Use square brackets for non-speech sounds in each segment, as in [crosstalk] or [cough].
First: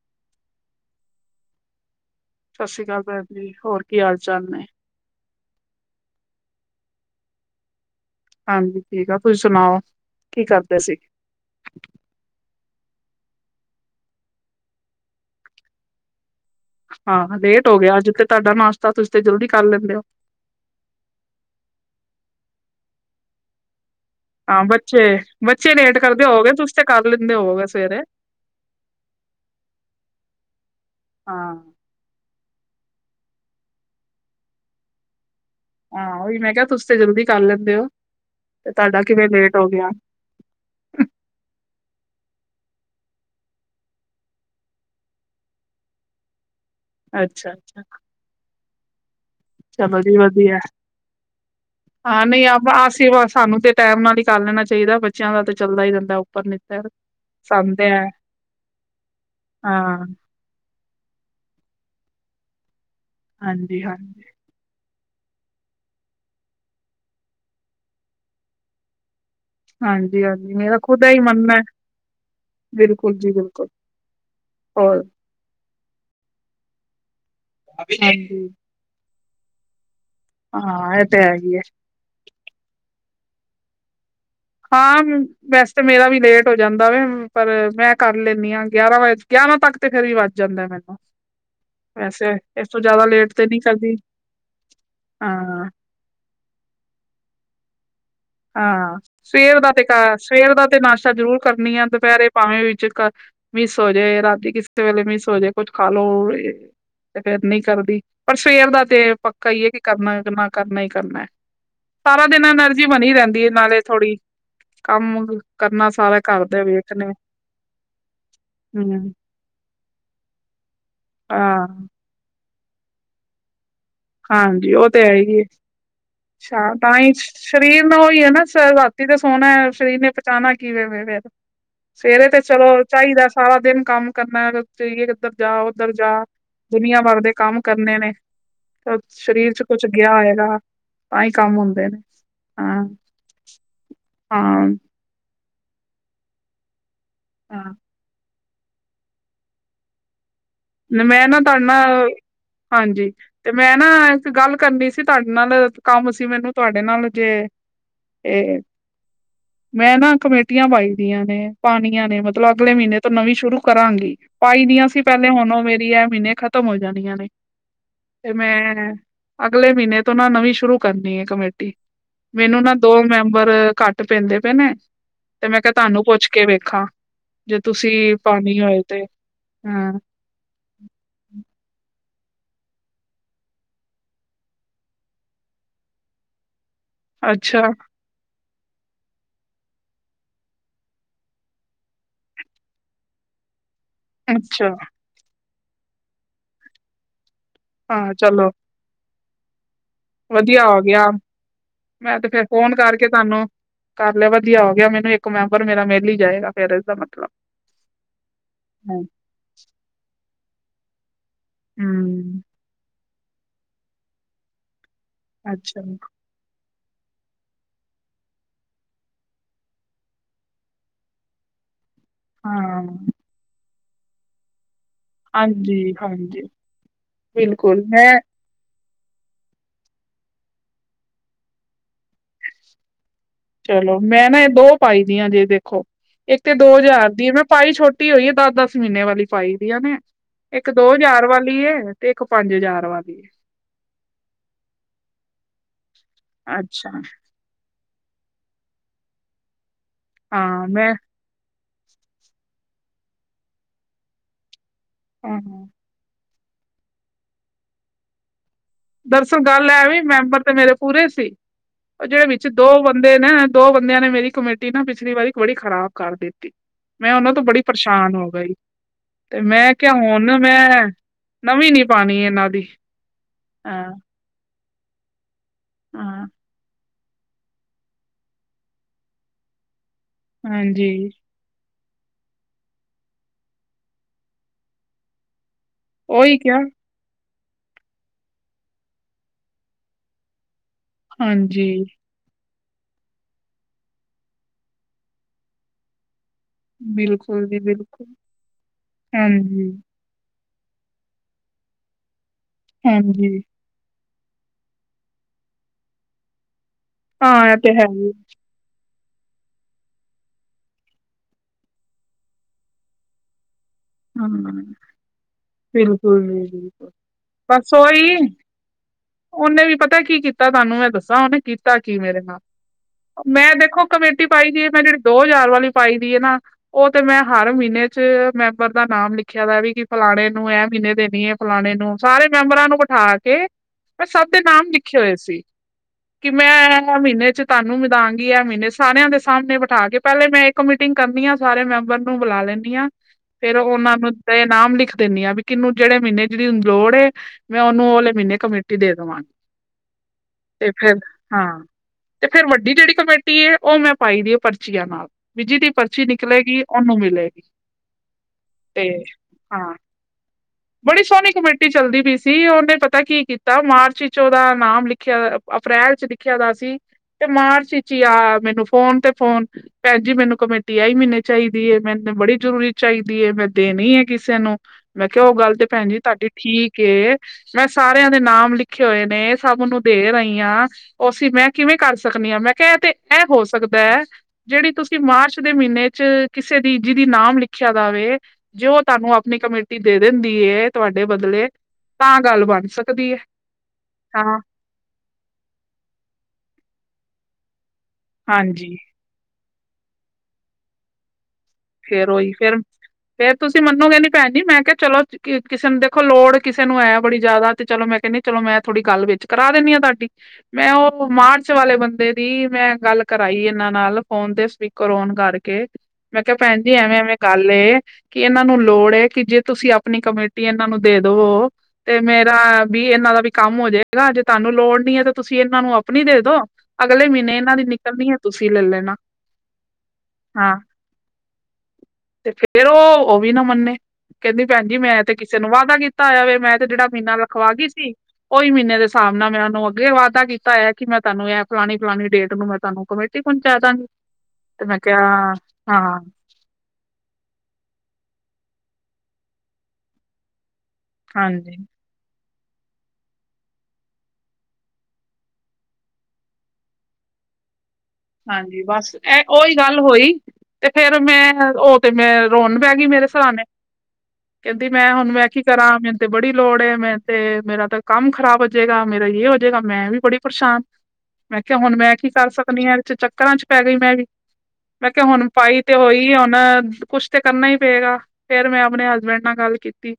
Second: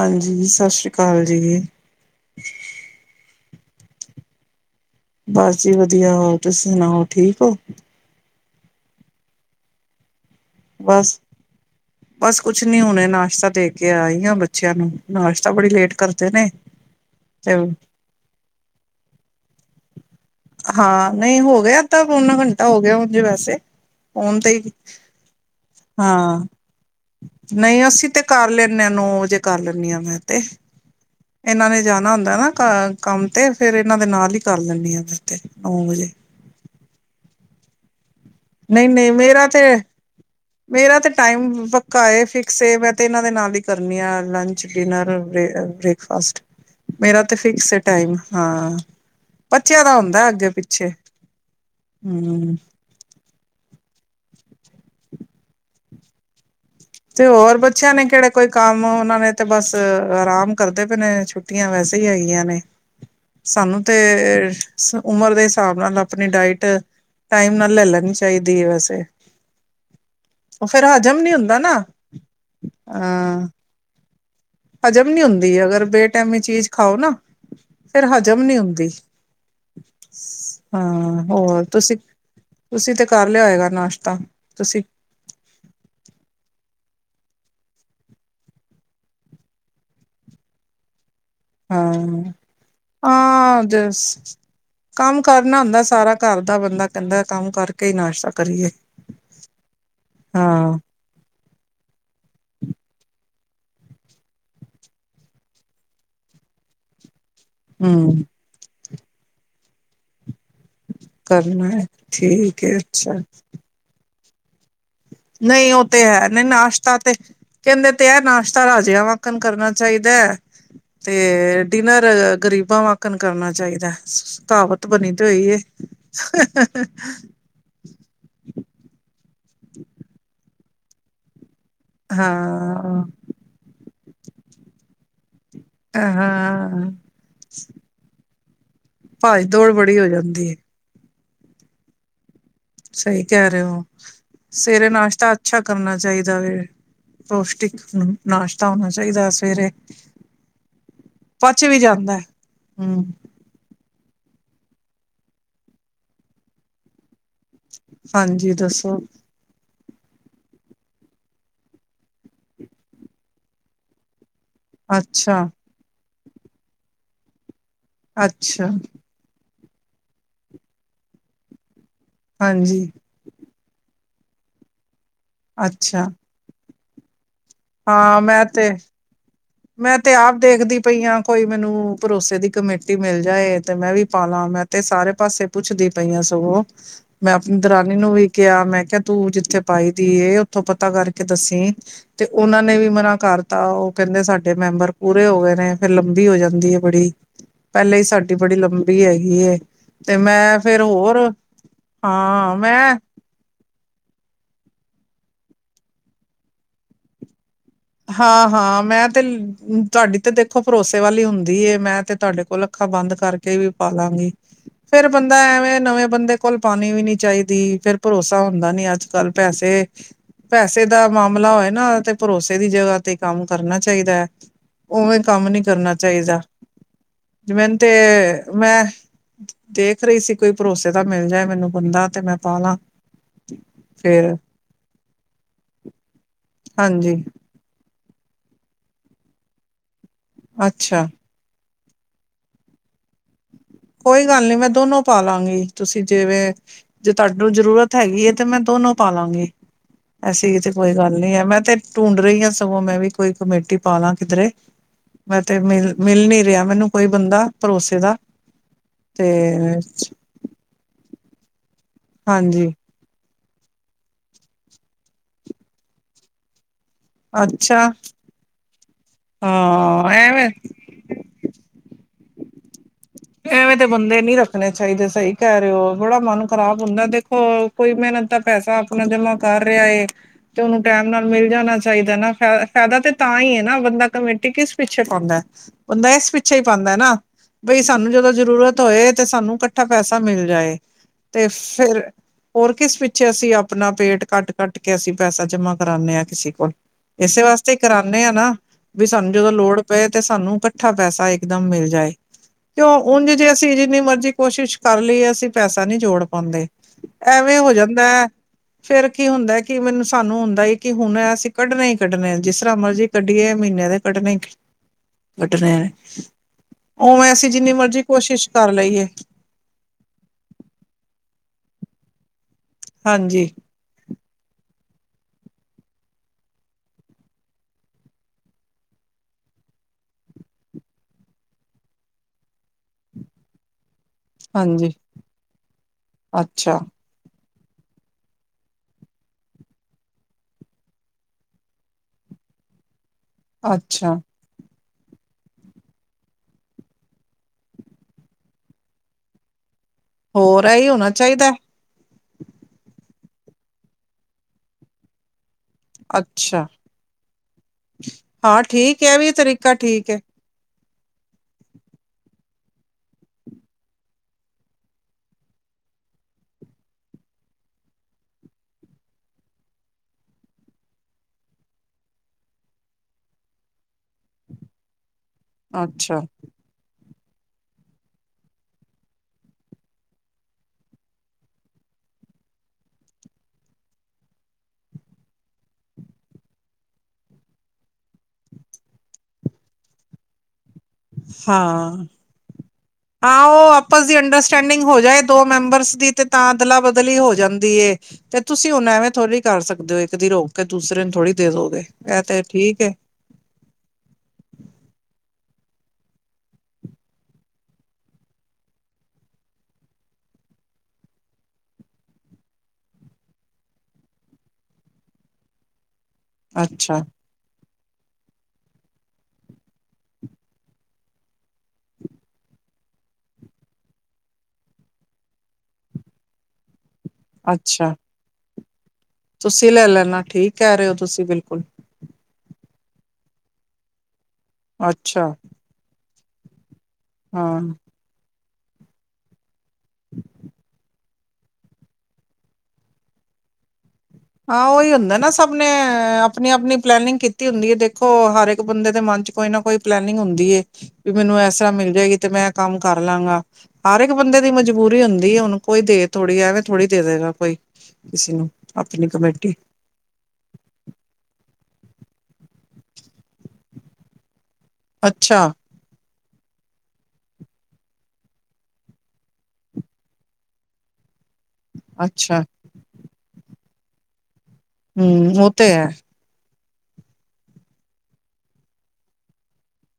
ਹਾਂਜੀ ਸਤਿ ਸ਼੍ਰੀ ਅਕਾਲ ਜੀ। ਸਤਿ ਸ਼੍ਰੀ ਅਕਾਲ ਭੈਣਜੀ ਹੋਰ ਕੀ ਹਾਲ ਚਾਲ ਨੇ। ਬਸ ਜੀ ਵਧੀਆਂ, ਹੋਰ ਤੁਸੀ ਸੁਣਾਓ ਠੀਕ ਹੋ। ਹਾਂਜੀ ਠੀਕ ਆ, ਤੁਸੀ ਸੁਣਾਓ। ਕੀ ਕਰਦੇ ਸੀ ਬਸ। ਬਸ ਕੁੱਛ ਨੀ ਹੁਣੇ ਨਾਸ਼ਤਾ ਦੇ ਕੇ ਆਈ ਆ ਬੱਚਿਆਂ ਨੂੰ, ਨਾਸ਼ਤਾ ਬੜੀ ਲੇਟ ਕਰਦੇ ਨੇਂ। ਹਾਂ -ਹਾਂ ਲੇਟ ਹੋ ਗਿਆਂ ਅੱਜ ਤੇ, ਤੁਹਾਡਾ ਨਾਸ਼ਤਾ ਤੁਸੀ ਤੇ ਜਲਦੀ ਕਰ ਲੈਂਦੇਂ ਹੋ। ਹਾਂ, ਨਹੀ ਹੋ ਗਿਆਂ ਅੱਧਾ ਪੋਨਾ ਘੰਟਾ ਹੋ ਗਿਆਂ ਓਝ ਵੈਸੇ। ਹੁਣ ਤੇ ਹਾਂ ਹੀ ਬੱਚੇ ਬੱਚੇ ਲੇਟ ਕਰਦੇ ਹਾਂ, ਹੋਗੇ ਤੁਸੀਂ ਤੇ ਕਰ ਲੈਂਦੇ ਹੋਗੇ ਨਹੀਂ ਸਵੇਰੇ ਅਸੀ ਤੇ ਕਰ ਲੈਦੇ ਹਾਂ ਨੋ ਵਜ਼ੇ। ਕਰ ਲੱਨੀ ਆ ਮੈਂ ਤੇ। ਹਾਂ ਇਹਨਾਂ ਨੇ ਜਾਣਾਂ ਹੁੰਦਾਂ ਨਾ ਕੰਮ ਤੇ, ਫ਼ਿਰ ਇਹਨਾਂ ਦੇ ਨਾਲ ਹੀ ਕਰ ਲੈਣੀ ਹਾ ਮੈਂ ਤੇ ਨੋ। ਹਾਂ, ਉਹੀ ਮੈਂ ਕਿਹਾਂ ਤੁਸੀਂ ਤੇ ਜਲਦੀ ਕਰ ਲੈਂਦੇ ਹੋ। ਤੇ ਨਹੀਂ- ਤੁਹਾਡਾ ਨਹੀਂ ਕਿਵੇਂ ਮੇਰਾ ਲੇਟ ਤੇ। ਹੋ ਗਿਆ ਮੇਰਾ ਤੇ ਟਾਇਮ ਪੱਕਾ ਏਂ ਫਿਕਸ ਏਂ ਮੈਂ ਤੇ ਇਹਨਾਂ ਦੇ ਨਾਲ ਹੀ ਕਰਨੀ ਆ ਲੰਚ, ਡਿਨਰ। ਬ੍ਰੇਫਾਸਟ। [inaudible] ਮੇਰਾ ਤਾਂ ਅੱਛਾ ਫਿਕਸ ਹੈ ਅੱਛਾ ਟਾਈਮ ਹਾਂ। ਬੱਚਿਆਂ ਦਾ ਚਲੋ ਜੀ ਹੁੰਦਾ ਅੱਗੇ ਵਧੀਆ, ਪਿੱਛੇ ਹਾਂ ਨਹੀਂ ਹੂੰ ਆਪ ਅਸੀਵਾ ਸਾਨੂੰ ਤੇ ਟਾਈਮ ਨਾਲ ਹੀ ਕਰ ਲੈਣਾ ਚਾਹੀਦਾ, ਬੱਚਿਆਂ ਦਾ ਤੇ ਚੱਲਦਾ ਹੀ ਰਹਿੰਦਾ ਉੱਪਰ ਨ ਤੇ ਹੋਰ ਬੱਚਿਆਂ ਨੇ ਕਿਹੜੇ ਕੋਈ ਕੰਮ, ਉਹਨਾਂ ਨੇ ਤੇ ਬਸ ਹਾਂ ਆਰਾਮ ਕਰਦੇ ਪਏ ਨੇ, ਛੁੱਟੀਆਂ ਵੈਸੇ ਹੀ ਹੈਗੀਆਂ ਨੇ, ਹਾਂਜੀ ਸਾਨੂੰ ਤੇ ਹਾਂਜੀ ਉਮਰ ਦੇ ਹਿਸਾਬ ਨਾਲ ਆਪਣੀ ਡਾਇਟ, ਟਾਈਮ ਨਾਲ ਲੈ ਲੈਣੀ ਚਾਹੀਦੀ ਹੈ ਵੈਸੇ ਹਾਂਜੀ -ਹਾਂਜੀ ਉਹ ਮੇਰਾ ਫੇਰ ਖੁਦ ਹੀ ਹਜ਼ਮ ਨੀ ਹੁੰਦਾ ਮੰਨਣਾ, ਨਾ ਬਿਲਕੁਲ ਜੀ ਅਹ ਬਿਲਕੁਲ ਹੋਰ ਹਜ਼ਮ ਨੀ ਹੁੰਦੀ, ਅਗਰ ਬੇਟੈਮੀ ਚੀਜ਼ ਖਾਓ ਨਾ, ਫੇਰ ਹਜ਼ਮ ਹਾਂਜੀ ਨੀ ਹੁੰਦੀ। ਇਹ ਤੇ ਹਾਂ, ਹੈ ਹੀ ਹੈ ਹੋਰ ਤੁਸੀਂ, ਤੁਸੀਂ ਤੇ ਕਰ ਲਿਆ ਹੋਏਗਾ ਨਾਸ਼ਤਾ ਤੁਸੀਂ ਹਾਂ। ਵੈਸੇ, ਮੇਰਾ ਵੀ ਲੇਟ ਹੋ ਜਾਂਦਾ ਵਾ, ਪਰ ਮੈਂ ਕਰ ਲੈਦੀ ਹਾਂ, ਗਿਆਰਾਂ ਵਜੇ, ਗਿਆਰਾਂ ਤੱਕ ਤੇ ਫੇਰ ਵੀ ਵੱਜ ਜਾਂਦਾ। ਹ [unintelligible] ਹਾਂ- ਤੇ ਨਹੀਂ ਹਾਂ ਜ ਕਰਦੀ ਕੰਮ ਕਰਨਾ ਹਾਂ ਹੁੰਦਾ ਸਾਰਾ। ਘਰ ਦਾ ਬੰਦਾ ਕਹਿੰਦਾ ਕੰਮ ਕਰਕੇ ਹੀ ਨਾਸ਼ਤਾ ਕਰਾ। ਹਾਂ ਸਵੇਰ ਦਾ ਤੇ ਸਵੇਰ ਦਾ ਹਾਂ ਤੇ ਨਾਸ਼ਾ ਜ਼ਰੂਰ ਕਰਨੀ ਆ ਦੁਪਹਿਰੇ ਭਾਵੇਂ ਵਿੱਚ ਮਿਸ ਹੋ ਜਾਏ ਰਾਤੀ ਕਿਸੇ ਵੇਲੇ ਮਿਸ ਹੋ ਜਾਏ ਕੁੱਛ ਖਾ ਲੋ ਤੇ ਫਿਰ ਨੀ ਕਰਦੀ ਹਮ ਪਰ ਸਵੇਰ ਦਾ ਤੇ ਪੱਕਾ ਹੈ ਕਿ ਕਰਨਾ ਕਿ ਨਾ। ਕਰਨਾ ਹੀ ਕਰਨਾ ਹੈ ਸਾਰਾ ਦਿਨ ਠੀਕ ਹੈ ਐਨਰਜੀ ਬਣੀ ਅੱਛਾ ਰਹਿੰਦੀ ਹੈ ਨਾਲੇ ਥੋੜ੍ਹੀ ਕੰਮ ਨਹੀਂ ਉਹ ਕਰਨਾ ਤੇ ਸਾਰਾ ਹੈ ਨਹੀਂ ਘਰ ਦੇ ਨਾਸ਼ਤਾ ਵੇਖਣੇ ਤੇ ਕਹਿੰਦੇ ਤੇ ਇਹ ਨਾਸ਼ਤਾ ਰਾਜਿਆਂ ਹੂੰ, ਵਾਂਕਣ ਕਰਨਾ ਚਾਹੀਦਾ ਹੈ। ਤੇ ਹਾਂ, ਡਿਨਰ ਗ਼ਰੀਬਾਂ ਵਾਕਨ ਕਰਨਾ ਚਾਹੀਦਾ। ਹਾਂਜੀ ਕਾਵਤ ਉਹ ਬਣੀ ਤੇ ਹੀ ਏ। ਹੋਈ ਹੈ। ਅੱਛਾ ਤਾਂ ਹੀ ਸਰੀਰ ਨਾ ਉਈ ਹੈ ਨਾ ਰਾਤੀ ਤੇ ਸੋਹਣਾ ਸਰੀਰ ਨੇ ਪਹਚਾਨਣਾ ਕਿਵੇਂ ਵ ਫੇਰ ਸਵੇਰੇ ਤੇ ਚਲੋ ਹਾਂ ਚਾਹੀਦਾ ਸਾਰਾ ਦਿਨ ਕੰਮ ਕਰਨਾ ਚਈਏ ਕਿੱਧਰ ਜਾਓ ਉੱਧਰ ਜਾ ਹਾਂ ਦੁਨੀਆਂ ਭਰ ਦੇ ਕੰਮ ਕਰਨੇ ਨੇ। ਭੱਜ ਸਰੀਰ ਚ ਦੌੜ ਕੁਛ ਬੜੀ ਹੋ ਗਿਆ ਜਾਂਦੀ ਹੈ ਹੋਏਗਾ ਤਾਂ ਹੀ ਕੰਮ ਹੁੰਦੇ ਨੇ। ਹਾਂ, ਸਹੀ ਕਹਿ ਰਹੇ ਹੋ ਹਾਂ। ਸਵੇਰੇ ਨਾਸ਼ਤਾ ਅੱਛਾ ਕਰਨਾ ਚਾਹੀਦਾ ਵੇ। ਹਾਂ ਪੌਸ਼ਟਿਕ ਨਾਸ਼ਤਾ ਹੋਣਾ ਚਾਹੀਦਾ ਸਵੇਰੇ ਮੈਂ ਨਾ ਪਚ ਤੁਹਾਡੇ ਵੀ ਨਾਲ ਜਾਂਦਾ। ਹੂੰ ਹਾਂਜੀ ਤੇ ਮੈਂ ਨਾ ਇੱਕ ਗੱਲ ਕਰਨੀ ਸੀ ਤੁਹਾਡੇ ਨਾਲ ਕੰਮ ਸੀ ਮੈਨੂੰ ਤੁਹਾਡੇ ਨਾਲ ਜੇ ਹਾਂਜੀ ਇਹ ਦੱਸੋ ਮੈਂ ਨਾ ਕਮੇਟੀਆਂ ਬਾਈ ਦੀਆਂ ਨੇ ਪਾਣੀਆਂ ਨੇ ਮਤਲਬ ਅਗਲੇ ਮਹੀਨੇ ਤੋਂ ਨਵੀਂ ਸ਼ੁਰੂ ਕਰਾਂਗੀ ਪਾਈ ਦੀਆਂ ਸੀ ਪਹਿਲੇ ਅੱਛਾ, ਹੁਣ ਉਹ ਮੇਰੀ ਇਹ ਮਹੀਨੇ ਖਤਮ ਹੋ ਜਾਣੀਆਂ ਨੇ ਤੇ ਅੱਛਾ ਮੈਂ ਅਗਲੇ ਮਹੀਨੇ ਤੋਂ ਨਾ ਨਵੀਂ ਸ਼ੁਰੂ ਕਰਨੀ ਹੈ ਕਮੇਟੀ ਮੈਨੂੰ ਨਾ ਹਾਂਜੀ ਦੋ ਮੈਂਬਰ ਘੱਟ ਤੇ ਪੈਂਦੇ ਪਏ ਨੇ ਤੇ ਮੈਂ ਕਿਹਾ ਤੁਹਾਨੂੰ ਅੱਛਾ ਪੁੱਛ ਕੇ ਵੇਖਾਂ। ਜੇ ਤੁਸੀਂ ਹਾਂ ਪਾਣੀ ਹੋਏ ਤੇ ਹਾਂ। ਹਾ ਦੇਖਦੀ ਪਈਆਂ ਕੋਈ ਮੈਨੂੰ ਭਰੋਸੇ ਦੀ ਕਮੇਟੀ ਮਿਲ ਜਾਏ ਤੇ ਮੈਂ ਵੀ ਪਾ ਲਾ ਮੈਂ ਤੇ ਸਾਰੇ ਪਾਸੇ ਪੁੱਛਦੀ ਪਈ ਆ ਸਗੋਂ। ਮੈਂ ਆਪਣੀ ਅੱਛਾ ਦਰਾਨੀ ਨੂੰ ਵੀ ਕਿਹਾ ਮੈਂ ਕਿਹਾ ਤੂੰ ਜਿੱਥੇ ਪਾਈ ਦੀ ਉੱਥੋਂ ਪਤਾ ਕਰਕੇ ਦੱਸੀ। ਤੇ ਉਹਨਾਂ ਨੇ ਵੀ ਮਨਾ ਕਰਤਾ ਉਹ ਕਹਿੰਦੇ ਸਾਡੇ ਅੱਛਾ ਮੈਂਬਰ ਪੂਰੇ ਹੋ ਗਏ ਨੇ ਫੇਰ ਲੰਬੀ ਹੋ ਜਾਂਦੀ ਹੈ ਬੜੀ ਪਹਿਲੇ ਹੀ ਹਾਂ ਸਾਡੀ ਚਲੋ ਬੜੀ ਲੰਬੀ ਹੈਗੀ ਹੈ। ਵਧੀਆ ਹੋ ਗਿਆ ਮੈਂ ਤੇ ਫੇਰ ਹਾਂ ਫੋਨ ਮੈਂ ਕਰਕੇ ਤੁਹਾਨੂੰ ਕਰ ਲਿਆ ਵਧੀਆ ਹੋ ਗਿਆ ਮੈਨੂੰ ਇੱਕ ਮੈਂਬਰ ਮੇਰਾ ਮਿਲ ਹੀ ਜਾਏਗਾ ਫੇਰ ਇਸਦਾ ਮਤਲਬ ਹਾਂ- ਹਾਂ ਹਮ ਮੈਂ ਤੇ ਤੁਹਾਡੀ ਤੇ ਦੇਖੋ ਭਰੋਸੇ ਵਾਲੀ ਹੁੰਦੀ ਮੈਂ ਤੇ ਹਮ, ਤੁਹਾਡੇ ਕੋਲ ਅੱਖਾਂ ਬੰਦ ਕਰਕੇ ਵੀ ਪਾਲਾਂਗੀ ਫੇਰ ਬੰਦਾ ਐਵੇਂ ਅੱਛਾ ਨਵੇਂ ਬੰਦੇ ਕੋਲ ਪਾਨੀ ਵੀ ਨੀ ਚਾਈਦੀ। ਫੇਰ ਭਰੋਸਾ ਹੁੰਦਾ ਨੀ ਆੱਜ-ਕਾੱਲ ਪੈਸੇ ਪੈਸੇ ਦਾ ਮਾਮਲਾ ਹੋਏ ਨਾ ਤੇ ਭਰੋਸੇ ਦੀ ਹਾਂ, ਜਗ੍ਹਾ ਤੇ ਈ ਕੰਮ ਕਰਨਾ ਚਾਈਦੈ। ਉਵੇਂ ਕੰਮ ਨੀ ਕਰਨਾ ਚਾਈਦਾ। ਹਾਂਜੀ-ਹਾਂਜੀ, ਜੀ ਮੇਨੰ ਬਿਲਕੁਲ ਤੇ ਮੈਂ ਮੈਂ ਦੇਖ ਰਈ ਸੀ ਕੋਈ ਭਰੋਸੇ ਦਾ ਮਿਲ ਜਾਏ ਮੈਨੂੰ ਬੁੰਦਾ ਤੇ ਮੈਂ ਪਾ ਲਾਂ। ਚਲੋ ਮੈਂ ਫੇਰ ਨਾ ਏ ਦੋ ਪਾਈ ਦੀਆਂ ਜੇ ਦੇਖੋ ਏੱਕ ਤੇ ਦੋ ਹਜ਼ਾਰ ਹਾਂਜੀ ਦੀ ਐ ਮੈਂ ਪਾਈ ਛੋਟੀ ਹੋਈ ਏ, ਦਸ-ਦਸ ਮਿੰਨ੍ਹੇ ਵਾਲੀ ਪਾਈ ਦੀਆਂ ਨੇ। ਏੱਕ ਦੋ ਅੱਛਾ ਹਜਾਰ ਵਾਲੀ ਏ ਤੇ ਏੱਕ ਪੰਜ ਹਜਾਰ ਵਾਲੀ ਏ। ਕੋਈ ਗੱਲ ਨੀ ਮੈਂ ਦੋਨੋ ਪਾ ਲਾਂਗੀ। ਤੁਸੀ ਜਿਵੇਂ ਅੱਛਾ ਜੇ ਤੁਆ ਨੂੰ ਜਰੂਰਤ ਹੈਗੀ ਏ ਤੇ ਮੈਂ ਦੋਨੋ ਪਾਵਾਂਗੀ। ਐਸੀ ਏ ਹਾਂ ਤੇ ਮੈਂ ਕੋਈ ਗੱਲ ਨੀ ਐ। ਮੈਂ ਤੇ ਢੂੰਡ ਰਈ ਆਂ ਸਗੋਂ ਮੈਂ ਵੀ ਕੋਈ ਕਮੇਟੀ ਪਾਲਾਂ ਕਿੱਧਰੇ। ਮੈਂ ਤੇ ਹਾਂ-ਹਾਂ, ਮੇ ਮਿਲ ਨੀ ਰਿਆ ਮੈਨੂੰ ਕੋਈ ਬੰਦਾ ਭਰੋਸੇ ਦਾ। ਤੇ ਦਰਸਲ ਗੱਲ ਐ ਵੀ ਮੈਂਬਰ ਤੇ ਮੇਰੇ ਪੂਰੇ ਸੀ। ਓ ਜੜੇ ਵਿੱਚ ਦੋ ਹਾਂਜੀ ਵਂ ਦੇ ਨਾ ਦੋ ਬੰਦਿਆਂ ਨੇ ਮੇਰੀ ਕਮੇਟੀ ਨਾ ਪਿਛਲੀ ਵਾਰੀ ਬੜੀ ਖ਼ਰਾਬ ਕਰ ਦਿੱਤੀ। ਮੈਂ ਓਨਾਂ ਤੋਂ ਬੜੀ ਅੱਛਾ ਪਰਸ਼ਾਨ ਹੋ ਗਈ ਤੇ ਮੈਂ ਕਿਆ ਹਾਂ ਹੁਨ ਐਵੇਂ ਮੈਂ ਮੈਂ ਵੀ ਨੀ ਪਾਨੀ ਏਨਾਂ ਦੀ। ਐਵੇਂ ਤੇ ਬੰਦੇ ਨੀ ਰੱਖਨੇ ਚਾਈਦੇ। ਸਈ ਕੈ ਰਏ ਓ ਬੜਾ ਹਾਂ-ਹਾਂ, ਮਨ ਖਰਾਬ ਹੁੰਦੈ ਦੇਖੋ ਕੋਈ ਮਿਹਨਤ ਦਾ ਪੈਸਾ ਆਪਣਾ ਜਮਾਂ ਕਰ ਰਿਆ ਏ ਤੇ ਓਨੂੰ ਹਾਂਜੀ। ਟੈਮ ਨਾਲ ਮਿਲ ਜਾਨਾ ਚਾਈਦੈ ਨਾ। ਫ ਫੈਦਾ ਤੇ ਤਾਂ ਈ ਏ ਨਾ ਬੰਦਾ ਕਮੇਟੀ ਕਿਸ ਪਿੱਛੇ ਪਾਂਦੈ। ਬੰਦਾ ਐੱਸ ਉਹੀ ਕਿਆ ਪਿੱਛੇ ਈ ਪਾਂਦੈ ਨਾ ਬਈ ਸਾਨੂੰ ਜਦੋਂ ਜਰੂਰਤ ਹੋਏ ਤੇ ਸਾਨੂੰ ਕੱਠਾ ਪੈਸਾ ਮਿਲ ਜਾਏ ਤੇ ਹਾਂਜੀ ਫੇਰ ਹੋਰ ਕਿਸ ਪਿੱਛੇ ਅਸੀਂ ਆਪਣਾ ਪੇਟ ਕੱਟ-ਕੱਟ ਕੇ ਅਸੀ ਪੈਸਾ ਜਮਾ ਕਰਾਂਨੇ ਆਂ ਕਿਸੀ ਕੋ ਲ ਇਸੇ ਬਿਲਕੁਲ ਜੀ ਵਾਸਤੇ ਬਿਲਕੁਲ ਕਰਾਨੇਂ ਆਂ ਨਾ ਵੀ ਸਾਨੂੰ ਜਦੋਂ ਹਾਂਜੀ ਲੋੜ ਪਏ ਤੇ ਸਾਨੂੰ ਕੱਠਾ ਪੈਸਾ ਇਕਦਮ ਮਿਲ ਜਾਏ। ਤੇ ਓ ਓਂਝ ਹਾਂਜੀ ਜੇ ਅਸੀਂ ਜਿੰਨੀ ਮਰਜ਼ੀ ਕੋਸ਼ਿਸ਼ ਕਰ ਲਈਏ ਅਸੀ ਪੈਸਾ ਨਈ ਜੋੜ ਪਾਂਦੇ। ਹਾਂ ਇਹ ਐਵੇਂ ਹੋ ਤੇ ਹੈ ਜਾਂਦੈ ਹੀ ਫੇਰ ਕੀ ਹੁੰਦੈ ਕਿ ਮੈਨੂੰ ਸਾਨੂੰ ਹੁੰਦਾ ਈ ਏ ਕਿ ਹੁਨ ਐ ਅਸੀ ਕੱਢਨੇ ਈ ਕੱਢਨੇ ਐ। ਜਿਸਰ੍ਹਾਂ ਮਰਜੀ ਕੱਢੀਏ, ਮਿੰਨ੍ਹੇ ਦੇ ਹਾਂ ਕੱਢਣੇ ਈ ਕੱਢਣੇ ਨੇ, ਬਿਲਕੁਲ ਜੀ ਬਿਲਕੁਲ ਉਵੇਂ ਅਸੀ ਜਿੰਨੀ ਮਰਜੀ ਕੋਸ਼ਿਸ਼ ਕਰ ਲਈਏ ਓਨੇ ਵੀ ਪਤੈ ਕੀ ਕੀਤਾ ਸਾਨੂੰ ਮੈਂ ਦੱਸਾਂ ਓਨੇ ਕੀਤਾ ਕੀ, ਮੇਰੇ ਨਾਲ। ਹਾਂਜੀ ਮੈਂ ਦੇਖੋ ਕਮੇਟੀ ਪਾਈ ਦੀ ਏ ਮੈਂ ਜੜੀ ਦੋ ਹਜਾਰ ਵਾਲੀ ਪਾਈ ਦੀ ਏ ਨਾ ਓ ਤੇ ਮੈਂ ਹਰ ਮਿੰਨ੍ਹੇ 'ਚ ਮੈਂ ਸੱਭ ਦਾ ਨਾਮ ਲਿਖਿਆ ਦਾ ਵੀ ਕਿ ਫਲਾਨੇ ਨੂੰ ਐ ਮਿੰਨ੍ਹੇ ਦੇਨੀ ਏ, ਫਲਾਨੇ ਨੂੰ। ਸਾਰੇ ਮੈਂਬਰਾਂ ਨੂੰ ਬਠਾ ਕੇ ਮੈਂ ਸੱਭ ਦੇ ਨਾਮ ਹਾਂਜੀ ਲਿੱਖੇ ਹੋਏ ਸੀ ਕਿ ਅੱਛਾ ਮੈਂ ਓ ਮਿੰਨ੍ਹੇ 'ਚ ਤਾਨੂੰ ਮੈ ਦਾਂਗੀ ਐ ਮਿੰਨ੍ਹੇ। ਸਾਰਿਆਂ ਦੇ ਸਾਹਮਣੇ ਬਠਾ ਕੇ, ਪੈਲੇ ਮੈਂ ਏੱਕ ਮੀਟਿੰਗ ਕਰਨੀ ਆਂ ਸਾਰੇ ਮੈਂਬਰ ਨੂੰ ਬਲਾ ਲੇਨੀਂ ਆਂ। ਫੇਰ ਓਨਾ ਨੂੰ ਅੱਛਾ ਤੇ ਨਾਮ ਲਿੱਖ ਦੇਨੀ ਆਂ ਵੀ ਕਿੰਨੂੰ ਜੜੇ ਮਿੰਨ੍ਹੇ ਜਿਦੀ ਉਨੰ ਲੋੜ ਏ ਮੈਂ ਓਨੂੰ ਓਲੇ ਮਿੰਨ੍ਹੇ ਕਮੇਟੀ ਦੇ ਦਵਾਂ। ਹੋਰ ਤੇ ਇਹੀ ਫੇਰ, ਹੋਣਾ ਚਾਹੀਦਾ ਹਾਂ। ਤੇ ਫੇਰ ਵੱਡੀ ਜੜੀ ਕਮੇਟੀ ਏ, ਓ ਮੈਂ ਪਾਈ ਦੀ ਏ ਪਰਚੀਆਂ ਨਾਲ ਬਈ ਜਿਦੀ ਪਰਚੀ ਨਿਕਲੇਗੀ, ਅੱਛਾ ਓਨੂੰ ਮਿਲੇਗੀ। ਹਾਂ ਤੇ ਠੀਕ ਏ, ਐ ਵੀ ਹਾਂ ਤਰੀਕਾ ਠੀਕ ਏ। ਬੜੀ ਸੋਨੀ ਕਮੇਟੀ ਚੱਲਦੀ ਪੀ ਸੀ, ਓਨੇ ਪਤੈ ਕੀ ਕੀਤਾ, ਮਾਰਚ ਇੱਚ ਓਦਾ ਨਾਮ ਲਿਖਿਆ ਦੈ ਅਪ੍ਰੈਲ 'ਚ ਲਿਖਿਆ ਦਾ ਸੀ ਤੇ ਮਾਰਚ ਇੱਚ ਈ ਆ ਮੇਨੂੰ ਫੋਨ ਤੇ ਫੋਨ ਪੈਨਜੀ, ਮੇਨੂੰ ਕਮੇਟੀ ਐਈ ਮਿੰਨ੍ਹੇ ਚਾਈਦੀ ਐ ਮੇਨੂੰ ਤੇ ਬੜੀ ਜਰੂਰੀ ਚਾਈਦੀ ਏ, ਮੈਂ ਦੇਨੀ ਏ ਕਿਸੇ ਨੂੰ ਫੇ ਓ ਗੱਲ ਤੇ ਪੈਨਜੀ ਅੱਛਾ ਤੁਆਡੀ ਠੀਕ ਏ। ਮੈਂ ਸਾਰਿਆਂ ਦੇ ਨਾਮ ਲਿੱਖੇ ਹੋਏ ਨੇ, ਸਭ ਨੂੰ ਦੇ ਰਈ ਆਂ ਓਸੀ ਮੈਂ ਕਿਵੇਂ ਕਰ ਸਕਦੀ ਆਂ, ਮੈਂ ਕਿਆ ਐ ਤੇ ਐ ਹੋ ਸਕਦਾ ਐ। ਜੇੜੀ ਤੁਸੀਂ ਮਾਰਚ ਦੇ ਮੀਨੇ 'ਚ ਕਿਸੇ ਦੀ ਜੀਦੀ ਨਾਮ ਲਿਖਿਆ ਦਾ ਵੇ। ਜੇ ਓ ਤਾਨੂੰ ਆਪਣੀ ਕਮੇਟੀ ਦੇ ਦਿੰਦੀ ਏ- ਤੁਆਡੇ ਬਦਲੇ ਹਾਂ ਤਾਂ ਗੱਲ ਬਣ ਸਕਦੀ। ਹਾਂ ਸਟੈਂਡਿੰਗ ਹੋ ਜਾਏ ਦੋ ਮੈਂਬਰਸ ਦੀ ਤੇ ਤਾਂ ਅਦਲਾ- ਬਦਲੀ ਹੋ ਜਾਂਦੀ ਏ, ਤੇ ਤੁਸੀਂ ਹਾਂਜੀ ਹੁਣ ਐਵੇਂ ਥੋਰੀ ਕਰ ਸਕਦੇ ਓ, ਇੱਕ ਦੀ ਰੋਕ ਕੇ ਦੂਸਰੇ ਨੂੰ ਥੋੜ੍ਹੀ ਦੇ ਦੋਗੇ ਫੇਰ ਇਹ ਓਈ ਤੇ ਫੇਰ ਠੀਕ ਹੈ ਫੇਰ ਤੁਸੀਂ ਮੰਨੋਗੇ ਨੀ ਭੈਣ ਜੀ, ਮੈਂ ਕਿਆ ਚਲੋ ਕਿਸੇ ਨੂੰ ਦੇਖੋ ਲੋੜ ਕਿਸੇ ਨੂੰ ਐ ਬੜੀ ਜਾਦਾ ਤੇ ਚਲੋ ਮੈਂ ਕੈਣੀ ਚਲੋ ਮੈਂ ਥੋੜ੍ਹੀ ਗੱਲ ਵਿੱਚ ਕਰਾ ਦਿੰਦੀ ਆਂ ਤਾਡੀ ਮੈਂ ਓ ਮਾਰਚ ਵਾਲੇ ਬੰਦੇ ਦੀ ਮੈਂ ਗੱਲ ਕਰਾਈ ਏਨਾਂ ਨਾਲ ਫੋਨ ਤੇ ਸਪੀਕ ਕਰ‌ ਓਨ ਕਰ ਕੇ। ਮੈਂ ਕਿਆ ਭੈਣਜੀ ਐਵੇਂ ਅੱਛਾ -ਐਵੇਂ ਗੱਲ ਏ ਕੀ ਏਨਾਂ ਨੂੰ ਲੋੜ ਏ, ਕੀ ਜੇ ਤੁਸੀਂ ਆਪਣੀ ਕਮੇਟੀ ਏਨਾਂ ਨੂੰ ਦੇ ਦਵੋ। ਤੇ ਮੇਰਾ ਵੀ ਏਨਾਂ ਦਾ ਵੀ ਕੰਮ ਓ ਜੇਗਾ, ਜੇ ਤਾਨੂੰ ਲੋੜ ਨੀ ਏ ਤਾਂ ਤੁਸੀਂ ਏਨਾਂ ਨੂੰ ਆਪਣੀ ਦੇ ਦੋ। ਅਗਲੇ ਮੀਨੇ ਏਨਾਂ ਦੀ ਅੱਛਾ ਨਿਕਲਣੀ ਏ ਤੁਸੀਂ ਲੱੱਲ ਣਾ। ਤੁਸੀਂ ਲੈ ਲੈਣਾ, ਠੀਕ ਕੈ ਰੇ ਓ ਤੁਸੀਂ ਬਿਲਕੁਲ। ਤੇ ਫੇਰ ਓ ਓਵੀ ਨਾ ਮੰਨੇ, ਕੈਂਦੀ ਭੈਣ ਜੀ ਮੈਂ ਤੇ ਅੱਛਾ ਕਿਸੇ ਨੂੰ ਵਾਦਾ ਕੀਤਾ ਹੋਇਆ ਵੇ ਮੈਂ ਤੇ ਜੇੜਾ ਮੀਨਾ ਲਖਵਾ ਹਾਂ ਗੀ ਸੀ। ਓਈ ਮੀਨੇ ਦੇ ਸਾਬ ਨਾਲ ਮੈਂ ਓਨੂੰ ਅੱਗੇ ਵਾਦਾ ਕੀਤਾ ਗਿਆ, ਕੀ ਮੈਂ ਤਾਨੂੰ ਐ ਫਲਾਣੀ -ਫਲਾਣੀ ਡੇਟ ਨੂੰ ਮੈਂ ਤਾਨੂੰ ਕਮੇ ਪੋਂਚਾਦਾਂਗੀ। ਹਾਂ ਓਈ ਹੁੰਦਾ ਨਾ ਸਭ ਨੂੰ ਹਾਂ। ਆਪਣੀ- ਆਪਣੀ ਪਲੈਨਿੰਗ ਕੀਤੀ ਹੁੰਦੀ ਏ। ਦੇਖੋ ਹਰ ਇੱਕ ਬੰਦੇ ਦੇ ਮਨ 'ਚ ਕੋਈ ਨਾ ਕੋਈ ਪਲੈਨਿੰਗ ਹੁੰਦੀ ਏ। ਵੀ ਮੈਨੂੰ ਹਾਂਜੀ ਐਸਰ੍ਹਾਂ ਮਿਲ ਜੇਗੀ ਤੇ ਮੈਂ ਕੰਮ ਕਰ ਲਾਂਗਾ। ਹਰ ਏਕ ਬੰਦੇ ਦੀ ਮਜਬੂਰੀ ਹੁੰਦੀ। ਹੁਣ ਕੋਈ ਦੇ ਥੋੜੀ ਐਵੇਂ ਥੋੜ੍ਹੀ ਦੇ ਦੇਗਾ ਕੋਈ, ਕਿਸੇ ਨੂੰ। ਹਾਂਜੀ ਬਸ ਆਪਣੀ ਐ ਕਮੇਟੀ ਓਈ ਗੱਲ ਹੋਈ, ਤੇ ਫੇਰ ਮੈਂ ਓ ਤੇ ਮੈਂ ਰੋਣ ਬੈ ਗੀ ਮੇਰੇ ਸਰਾਣੇ। ਕੈਂਦੀ ਮੈਂ ਹੁਣ ਮੈਂ ਕੀ ਅੱਛਾ ਕਰਾਂ ਮਿਨ- ਤੇ ਬੜੀ ਲੋੜ ਏ, ਮੈਂ ਤੇ ਮੇਰਾ ਤਾਂ ਕੰਮ ਖ਼ਰਾਬ ਹੋਜੇਗਾ। ਮੇਰਾ ਯੇ ਹੋਜੇਗਾ ਮੈਂ ਵੀ ਬੜੀ ਪਰਸ਼ਾਨ। ਮੈਂ ਕਿਆ ਹੁਣ ਮੈਂ ਕੀ ਕਰ ਅੱਛਾ ਸਕਨੀ ਆਂ, ਏਦੇ 'ਚ ਚੱਕਰਾਂ 'ਚ ਪੈ ਗੀ ਮੈਂ ਵੀ। ਮੈਂ ਕਿਆ ਹੁਣ ਹਮ ਉਹ ਪਾਈ ਤੇ ਹੈ ਹੋਈ ਹੁਣ ਕੁਛ- ਤੇ ਕਰਨਾ ਈ ਪਏਗਾ, ਫੇਰ ਮੈਂ ਆਪਣੇ ਹਸਬੈਂਡ ਨਾਲ ਗੱਲ ਕੀਤੀ।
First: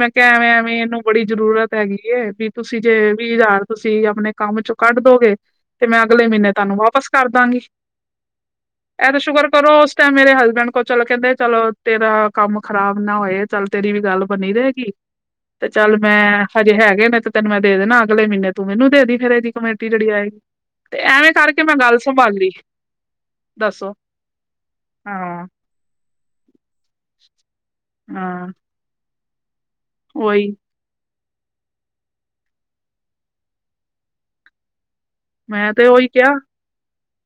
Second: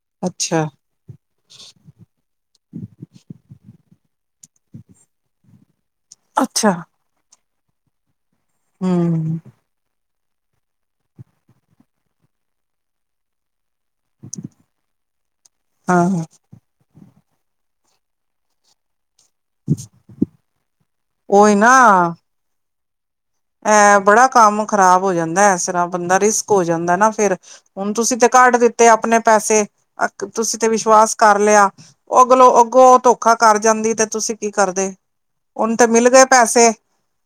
ਮੈਂ ਕਿਆ ਐਵੇਂ ਅੱਛਾ ਐਵੇਂ ਏਨੂੰ- ਬੜੀ ਜ਼ਰੂਰਤ ਹੈਗੀ ਏ, ਵੀ ਤੁਸੀਂ ਜੇ ਵੀਅ ਹ਼ਜ਼ਾਰ ਤੁਸੀਂ ਆਪਣੇ ਕੰਮ 'ਚੋਂ ਕੱਢ ਦੋਗੇ। ਤੇ ਮੈਂ ਅਗਲੇ ਮੀਨੇ ਅੱਛਾ ਤਾਨੂੰ ਵਾਪਸ ਕਰ ਦਾਂਗੀ। ਐ ਤੇ ਹਮ ਸ਼ੁਕਰ ਕਰੋ- ਤੇਂ ਮੇਰੇ ਹਸਬੈਂਡ ਕੋਲ ਚਲੋ ਕੈਂਦੇ ਚਲੋ ਤੇਰਾ ਕੰਮ ਖ਼ਰਾਬ ਨਾ ਓਏ। ਚੱਲ ਤੇਰੀ ਵੀ ਗੱਲ ਬਣੀ ਰ‌ਏਗੀ। ਤੇ ਚੱਲ ਹਾਂ ਮੈਂ- ਹਜੇ ਹੈਗੇ ਨੇ ਤੇ ਤੈਨੂੰ ਮੈਂ ਦੇ ਦੇਣਾ, ਅਗਲੇ ਮੀਨੇ ਤੂੰ ਮਿਨੂੰ ਦੇ ਦੀਂ ਫੇਰ ਏਦੀ। ਕਮੇਟੀ ਜੜੀ ਆਏਗੀ, ਤੇ ਐਵੇਂ ਉਹੀ ਕਰਕੇ ਮੈਂ ਗੱਲ ਸੰਭਾਲੀ‌ ਐ ਬੜਾ ਕੰਮ ਖ਼ਰਾਬ ਹੋ ਜਾਂਦਾ, ਹਾਂ ਐਸਰ੍ਹਾਂ ਬੰਦਾ ਰਿਸਕ ਹੋ ਜਾਂਦਾ ਨਾ ਫੇਰ। ਹੁਣ ਤੁਸੀਂ ਤੇ ਹਾਂ ਕੱਢ ਦਿੱਤੇ ਆਪਣੇ ਪੈਸੇ। ਆ ਉਹੀ ਤੁਸੀਂ ਤੇ ਵਿਸ਼ਵਾਸ- ਕਰ ਲਿਆ। ਅਗਲੋਂ ਅੱਗੋਂ ਓ ਧੋਖਾ ਕਰ ਜਾਂਦੀ ਤੇ ਤੁਸੀਂ ਕੀ ਕਰਦੇ। ਮੈਂ ਓਨੂੰ ਤੇ ਉਹੀ ਮਿਲ ਗਏ ਕਿਹਾ ਪੈਸੇ।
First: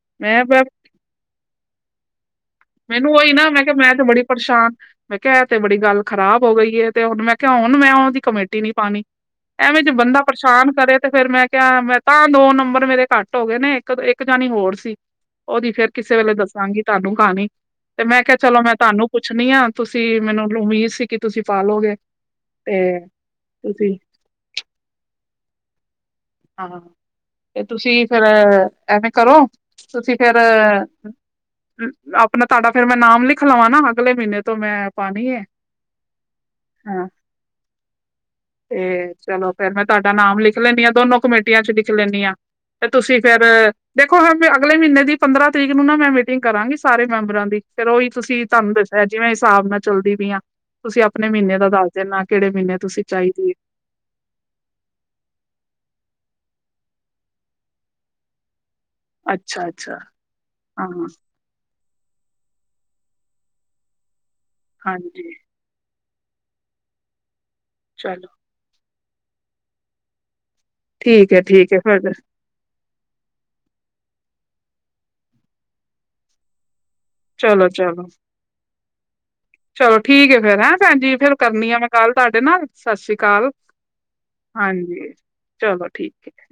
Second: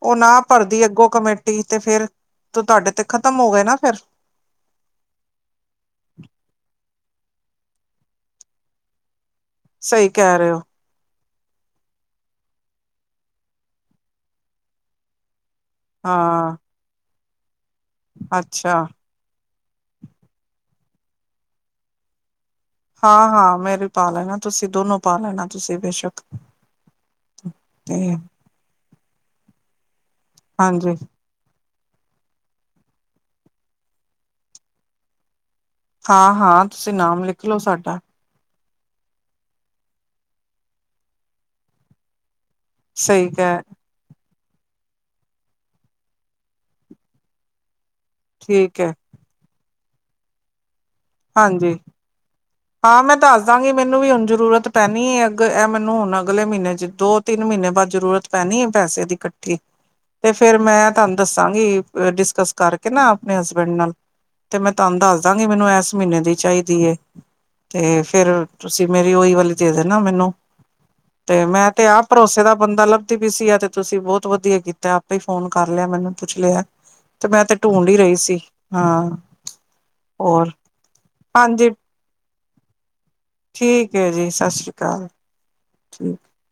ਓ ਨਾ ਮੈਂ ਮੈਂ- ਭਰਦੀ ਅੱਗੋਂ ਕਮੇਟੀ ਤੇ ਫੇਰ- ਤੋ ਤਾਡੇ ਤੇ ਖ਼ਤਮ ਓ ਗਏ ਨਾ ਫੇਰ। ਪਰਸ਼ਾਨ ਮੈਂ ਕਿਆ ਤੇ ਬੜੀ ਗੱਲ ਖਰਾਬ ਹੋ ਗਈ ਏ, ਤੇ ਹੁਣ ਮੈਂ ਕਿਆ ਹੁਣ ਮੈਂ ਓਦੀ ਕਮੇਟੀ ਨੀ ਪਾਣੀ। ਐਵੇਂ ਜੇ ਸਹੀ ਬੰਦਾ ਕਹਿ ਰਹੇ ਹੋ ਪਰਸ਼ਾਨ ਕਰੇ ਤੇ ਫੇਰ ਮੈਂ ਕਿਆ ਮੈਂ- ਤਾਂ ਦੋ ਨੰਬਰ ਮੇਰੇ ਘੱਟ ਹੋ ਗੇ ਨੇ। ਇੱਕ ਇੱਕ ਜਾਣੀ ਹੋਰ ਸੀ, ਓਦੀ ਫੇਰ ਕਿਸੇ ਵੇਲੇ ਹਾਂ ਦੱਸਾਂਗੀ। ਤਾਨੂੰ ਕਾਣੀ- ਤੇ ਮੈਂ ਕਿਹਾ ਚਲੋ ਮੈਂ ਅੱਛਾ ਤੁਹਾਨੂੰ ਪੁੱਛਣੀ ਆ ਤੁਸੀਂ ਮੈਨੂੰ ਉਮੀਦ ਸੀ ਕਿ ਤੁਸੀਂ ਪਾਾਲੋਗੇ ਹਾਂ-ਹਾਂ ਮੇ ਤੇ ਪਾ ਲੈਣਾ ਤੁਸੀਂ ਦੋਨੋ ਪਾ ਲੈਣਾ ਤੁਸੀਂ ਬੇਸ਼ੱਕ ਹਾਂ ਤੇ ਤੁਸੀਂ ਫਿਰ ਐਵੇਂ ਕਰੋ ਤੁਸੀਂ ਫੇਰ ਹਾਂਜੀ ਅਪਣਾ ਤੁਹਾਡਾ ਫੇਰ ਮੈਂ ਨਾਮ ਲਿਖ ਲਵਾਂ ਨਾ ਅਗਲੇ ਮਹੀਨੇ ਤੋਂ ਮੈਂ ਪਾਣੀ ਏ ਹਾਂ-ਹਾਂ ਤੁਸੀਂ ਨਾਮ ਲਿਖ ਲਓ ਸਾਡਾ ਤੇ ਚਲੋ ਫੇਰ ਮੈਂ ਤੁਹਾਡਾ ਨਾਮ ਲਿਖ ਲੈਣੀਦੀ ਆਾਂ ਦੋਨੋ ਕਮੇਟੀਆਂ ਚ ਲਿਖ ਲੈਂਦੀ ਆ ਤੇ ਤੁਸੀ ਸਹੀ ਫੇਰ ਕਹਿ ਦੇਖੋ ਹ ਅਗਲੇ ਮਹੀਨੇ ਦੀ ਪੰਦਰਾਂ ਤਰੀਕ ਨੂੰ ਨਾ ਮੈਂ ਮੀਟਿੰਗ ਕਰਾਂਗੀ ਸਾਰੇ ਮੈਂਬਰਾਂ ਦੀ ਫੇਰ ਉਹੀ ਤੁਸੀਂ ਤੁਹਾਨੂ ਮੇ ਠੀਕ ਹੈ ਦੱਸਿਆ ਜਿਵੇਂ ਹਿਸਾਬ ਨਾਲ ਚੱਲਦੀ ਪਈ ਆ ਤੁਸੀਂ ਆਪਣੇ ਮੀਨੇ ਦਾ ਹਾਂਜੀ ਦੱਸ ਦੇਨਾ ਕਿਹੜੇ ਮੀਨੇ ਹਾਂ ਤੁਸੀਂ ਮੈਂ ਚਾਈ ਦੱਸ ਦੀ ਏ ਦਾਂਗੀ ਮੈਨੂੰ ਵੀ ਹੁਣ ਜ਼ਰੂਰਤ ਪੈਣੀ ਏ ਅੱਗ ਇਹ ਮੈਨੂੰ ਹੁਣ ਅਗਲੇ ਮਹੀਨੇ ਚ ਦੋ ਤਿੰਨ ਮਹੀਨੇ ਬਾਅਦ ਜ਼ਰੂਰਤ ਪੈਣੀ ਏ ਪੈਸੇ ਇਕੱਠੀ ਅੱਛਾ ਅੱਛਾ ਤੇ ਫੇਰ ਮੈਂ ਹਾਂ ਤੁਹਾਨੂੰ ਦੱਸਾਂਗੀ ਡਿਸਕਸ ਕਰਕੇ ਨਾ ਆਪਣੇ ਹਸਬੈਂਡ ਨਾਲ ਤੇ ਮੈਂ ਤੁਹਾਨੂੰ ਹਾਂਜੀ ਦਸਦਾਂਗੀ ਮੈਨੂੰ ਇਸ ਮਹੀਨੇ ਦੀ ਚਾਹੀਦੀ ਹੈ ਤੇ ਫਿਰ ਚਲੋ ਤੁਸੀਂ ਮੇਰੀ ਉਹੀ ਵਾਲੀ ਦੇ ਦੇ ਨਾ ਮੈਨੂੰ ਠੀਕ ਹੈ ਤੇ ਮੈਂ ਠੀਕ ਹੈ ਤੇ ਆਪ ਫਿਰ ਭਰੋਸੇ ਦਾ ਬੰਦਾ ਲੱਭ ਵੀ ਸੀ ਆ ਤੇ ਤੁਸੀਂ ਬਹੁਤ ਵਧੀਆ ਕੀਤਾ ਆਪੇ ਹੀ ਫੋਨ ਕਰ ਲਿਆ ਮੈਨੂੰ ਪੁੱਛ ਲਿਆ ਤੇ ਮੈਂ ਤੇ ਢੂੰਡ ਹੀ ਚਲੋ-ਚਲੋ ਰਹੀ ਸੀ ਹਾਂ ਚਲੋ ਠੀਕ ਹੈ ਹੋਰ ਫੇਰ, ਹੈਂ ਭੈਣਜੀ ਫੇਰ ਕਰਨੀ ਹਾਂਜੀ ਆ ਮੈਂ ਕਾਲ ਤੁਹਾਡੇ ਨਾਲ ਸਤਿ ਸ਼੍ਰੀ ਅਕਾਲ ਠੀਕ ਹੈ ਜੀ ਸਤਿ ਸ੍ਰੀ ਅਕਾਲ ਹਾਂਜੀ ਚਲੋ ਠੀਕ ਏ